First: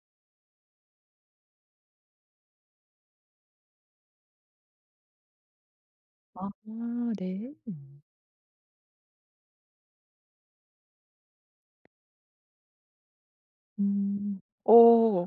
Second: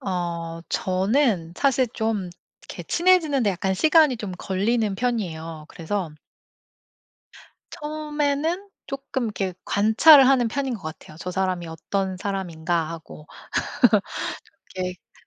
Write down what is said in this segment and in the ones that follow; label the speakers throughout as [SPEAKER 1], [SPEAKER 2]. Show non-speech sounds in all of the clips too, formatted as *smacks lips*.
[SPEAKER 1] 어 저는 사실 좀 이렇게 친해지는데 약간 시간이 좀 걸리는 편이에요. 그래서
[SPEAKER 2] 아 네.
[SPEAKER 1] 처음에는 쪼끔 이렇게 관찰을 하는 편인 것 같아요. 저 사람이 '어떤 사람인가?'하고
[SPEAKER 2] 음
[SPEAKER 1] *laughs* 이렇게
[SPEAKER 2] 어.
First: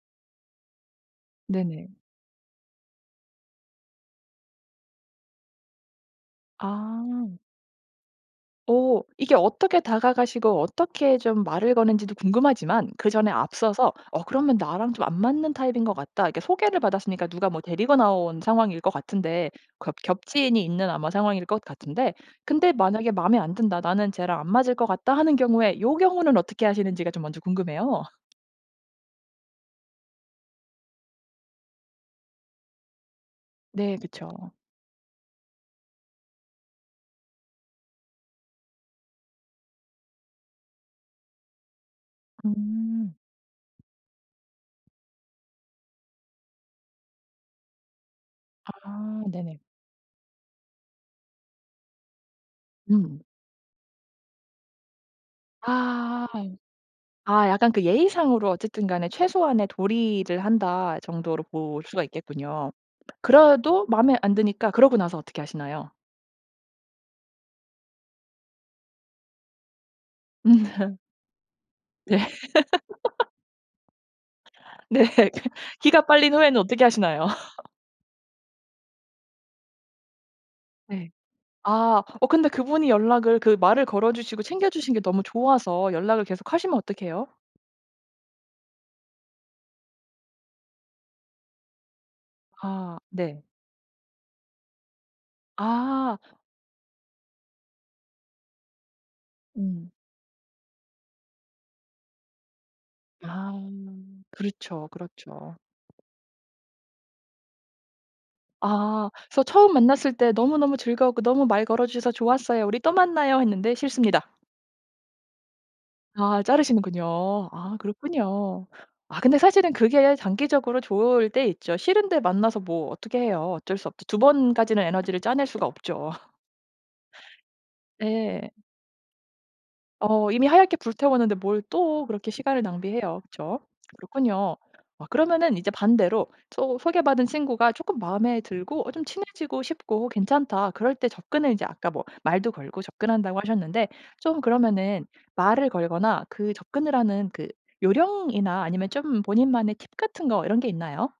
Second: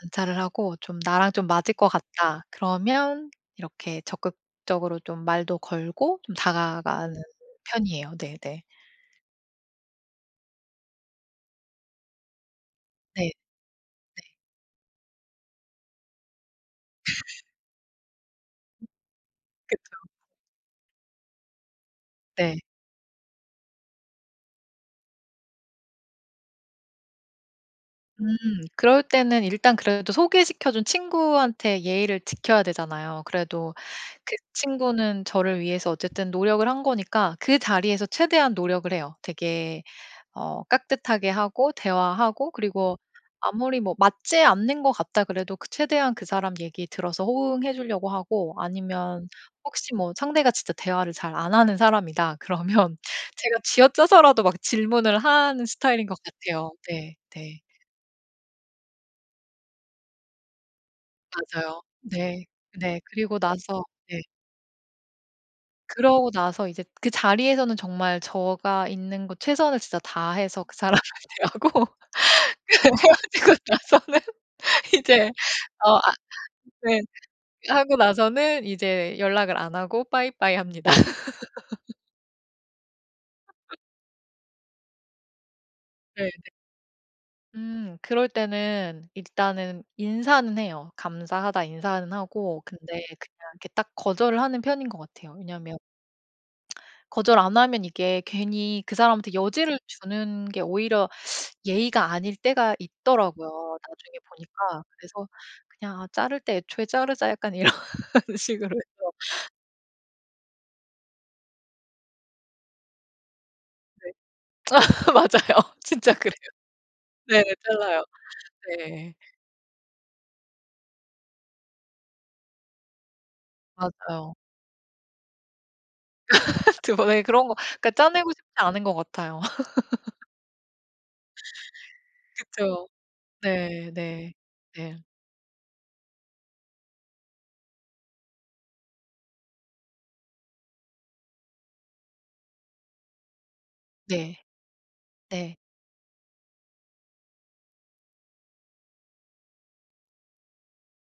[SPEAKER 1] 관찰을 하고 좀 '나랑 좀 맞을
[SPEAKER 2] 네네.
[SPEAKER 1] 것 같다.' 그러면 이렇게 적극적으로 좀 말도 걸고 좀 다가가는
[SPEAKER 2] 아.
[SPEAKER 1] 편이에요. 네네.
[SPEAKER 2] 어 이게 어떻게 다가가시고 어떻게 좀 말을 거는 지도 궁금하지만
[SPEAKER 1] 네.
[SPEAKER 2] 그전에 앞서서 어
[SPEAKER 1] 네.
[SPEAKER 2] 그러면 '나랑 좀 안 맞는 타입인 것 같다.' 이렇게 소개를 받았으니까 누가 뭐 데리고 나온 상황일 것 같은데 그렇
[SPEAKER 1] 그쵸.
[SPEAKER 2] 겹지인이 있는 아마 상황일 것 같은데
[SPEAKER 1] 네.
[SPEAKER 2] 근데 만약에 '마음에 안 든다. 나는 쟤랑 안 맞을 것 같다.'하는 경우에 요 경우는 어떻게 하시는지가 좀 먼저 궁금해요.
[SPEAKER 1] 음 그럴 때는 일단 그래도 소개시켜 준 친구한테 예의를 지켜야 되잖아요. 그래도
[SPEAKER 2] 네.
[SPEAKER 1] 그
[SPEAKER 2] 그쵸.
[SPEAKER 1] 친구는 저를 위해서 어쨌든 노력을 한 거니까 그 자리에서 최대한 노력을 해요. 되게 어 깍듯하게 하고 대화하고 그리고
[SPEAKER 2] 음.
[SPEAKER 1] 아무리 뭐 맞지 않는 것 같다 그래도 그 최대한 그 사람 얘기 들어서 호응해 주려고 하고
[SPEAKER 2] 아
[SPEAKER 1] 아니면
[SPEAKER 2] 네네.
[SPEAKER 1] 혹시 뭐 상대가 진짜 대화를 잘 안 하는 사람이다 그러면
[SPEAKER 2] 음.
[SPEAKER 1] 제가 쥐어짜서라도 막 질문을 하는 스타일인 것
[SPEAKER 2] 아.
[SPEAKER 1] 같아요. 네.
[SPEAKER 2] 아
[SPEAKER 1] 네.
[SPEAKER 2] 약간 그 예의상으로 어쨌든 간에 '최소한의 도리를 한다.' 정도로 볼
[SPEAKER 1] 맞아요.
[SPEAKER 2] 수가
[SPEAKER 1] 네.
[SPEAKER 2] 있겠군요.
[SPEAKER 1] 네. 그리고 나서
[SPEAKER 2] 그래도 마음에
[SPEAKER 1] 네.
[SPEAKER 2] 안 드니까 그러고 나서 어떻게 하시나요?
[SPEAKER 1] 그러고 나서 이제 그 자리에서는 정말 제가 있는 곳 최선을 진짜 다해서 그 사람을
[SPEAKER 2] *laughs*
[SPEAKER 1] 대하고
[SPEAKER 2] 네. *laughs*
[SPEAKER 1] 헤어지고 나서는
[SPEAKER 2] 네.
[SPEAKER 1] 이제 어
[SPEAKER 2] 기가
[SPEAKER 1] 아
[SPEAKER 2] 빨린 후에는 어떻게
[SPEAKER 1] 네.
[SPEAKER 2] 하시나요? *laughs*
[SPEAKER 1] 하고 나서는 이제 연락을 안 하고 bye bye 합니다.
[SPEAKER 2] 네.
[SPEAKER 1] *laughs*
[SPEAKER 2] 아. 어 근데 그분이 연락을 그
[SPEAKER 1] *laughs*
[SPEAKER 2] 말을 걸어 주시고 챙겨주신 게 너무 좋아서 연락을
[SPEAKER 1] 네네.
[SPEAKER 2] 계속하시면 어떡해요?
[SPEAKER 1] 음 그럴 때는 일단은 인사는 해요. "감사하다." 인사는 하고
[SPEAKER 2] 아
[SPEAKER 1] 근데
[SPEAKER 2] 네.
[SPEAKER 1] 그냥 이렇게 딱 거절을 하는 편인 것 같아요. 왜냐하면
[SPEAKER 2] 아.
[SPEAKER 1] *smacks lips* 거절 안 하면 이게 괜히 그 사람한테 여지를
[SPEAKER 2] 음.
[SPEAKER 1] 주는 게 오히려 예의가 아닐 때가
[SPEAKER 2] 아.
[SPEAKER 1] 있더라고요, 나중에 보니까.
[SPEAKER 2] 그렇죠,
[SPEAKER 1] 그래서
[SPEAKER 2] 그렇죠.
[SPEAKER 1] '그냥 아 자를 때 애초에 자르자.' 약간 이런 식으로
[SPEAKER 2] 아.
[SPEAKER 1] 해서.
[SPEAKER 2] 그래서 처음 만났을 때 "너무너무 즐거웠고 너무 말 걸어 주셔서 좋았어요. 우리 또 만나요." 했는데
[SPEAKER 1] 네.
[SPEAKER 2] "싫습니다."
[SPEAKER 1] *laughs* 맞아요. 진짜 그래요.
[SPEAKER 2] 아 자르시는군요.
[SPEAKER 1] 네네.
[SPEAKER 2] 아
[SPEAKER 1] 잘라요.
[SPEAKER 2] 그렇군요.
[SPEAKER 1] 네.
[SPEAKER 2] 아 근데 사실은 그게 장기적으로 좋을 때 있죠. 싫은데 만나서 뭐 어떻게 해요? 어쩔 수 없죠. 2
[SPEAKER 1] 맞아요.
[SPEAKER 2] 번까지는 에너지를 짜낼 수가 없죠.
[SPEAKER 1] *laughs* 2 번에 그런 거 그니까 짜내고 싶지
[SPEAKER 2] 네.
[SPEAKER 1] 않은 것 같아요. *laughs*
[SPEAKER 2] 어 이미 하얗게 불태웠는데 뭘 또 그렇게 시간을
[SPEAKER 1] 그쵸.
[SPEAKER 2] 낭비해요. 그쵸?
[SPEAKER 1] 네네.
[SPEAKER 2] 그렇군요.
[SPEAKER 1] 네.
[SPEAKER 2] 아 그러면은 이제 반대로 소 소개받은 친구가 쪼끔 마음에 들고 어 좀 친해지고 싶고 괜찮다 그럴 때 접근을 인제 아까 뭐 말도 걸고 접근한다고 하셨는데 좀
[SPEAKER 1] 네.
[SPEAKER 2] 그러면은
[SPEAKER 1] 네.
[SPEAKER 2] 말을 걸거나 그 접근을 하는 그 요령이나 아니면 좀 본인만의 팁 같은 거 이런 게 있나요?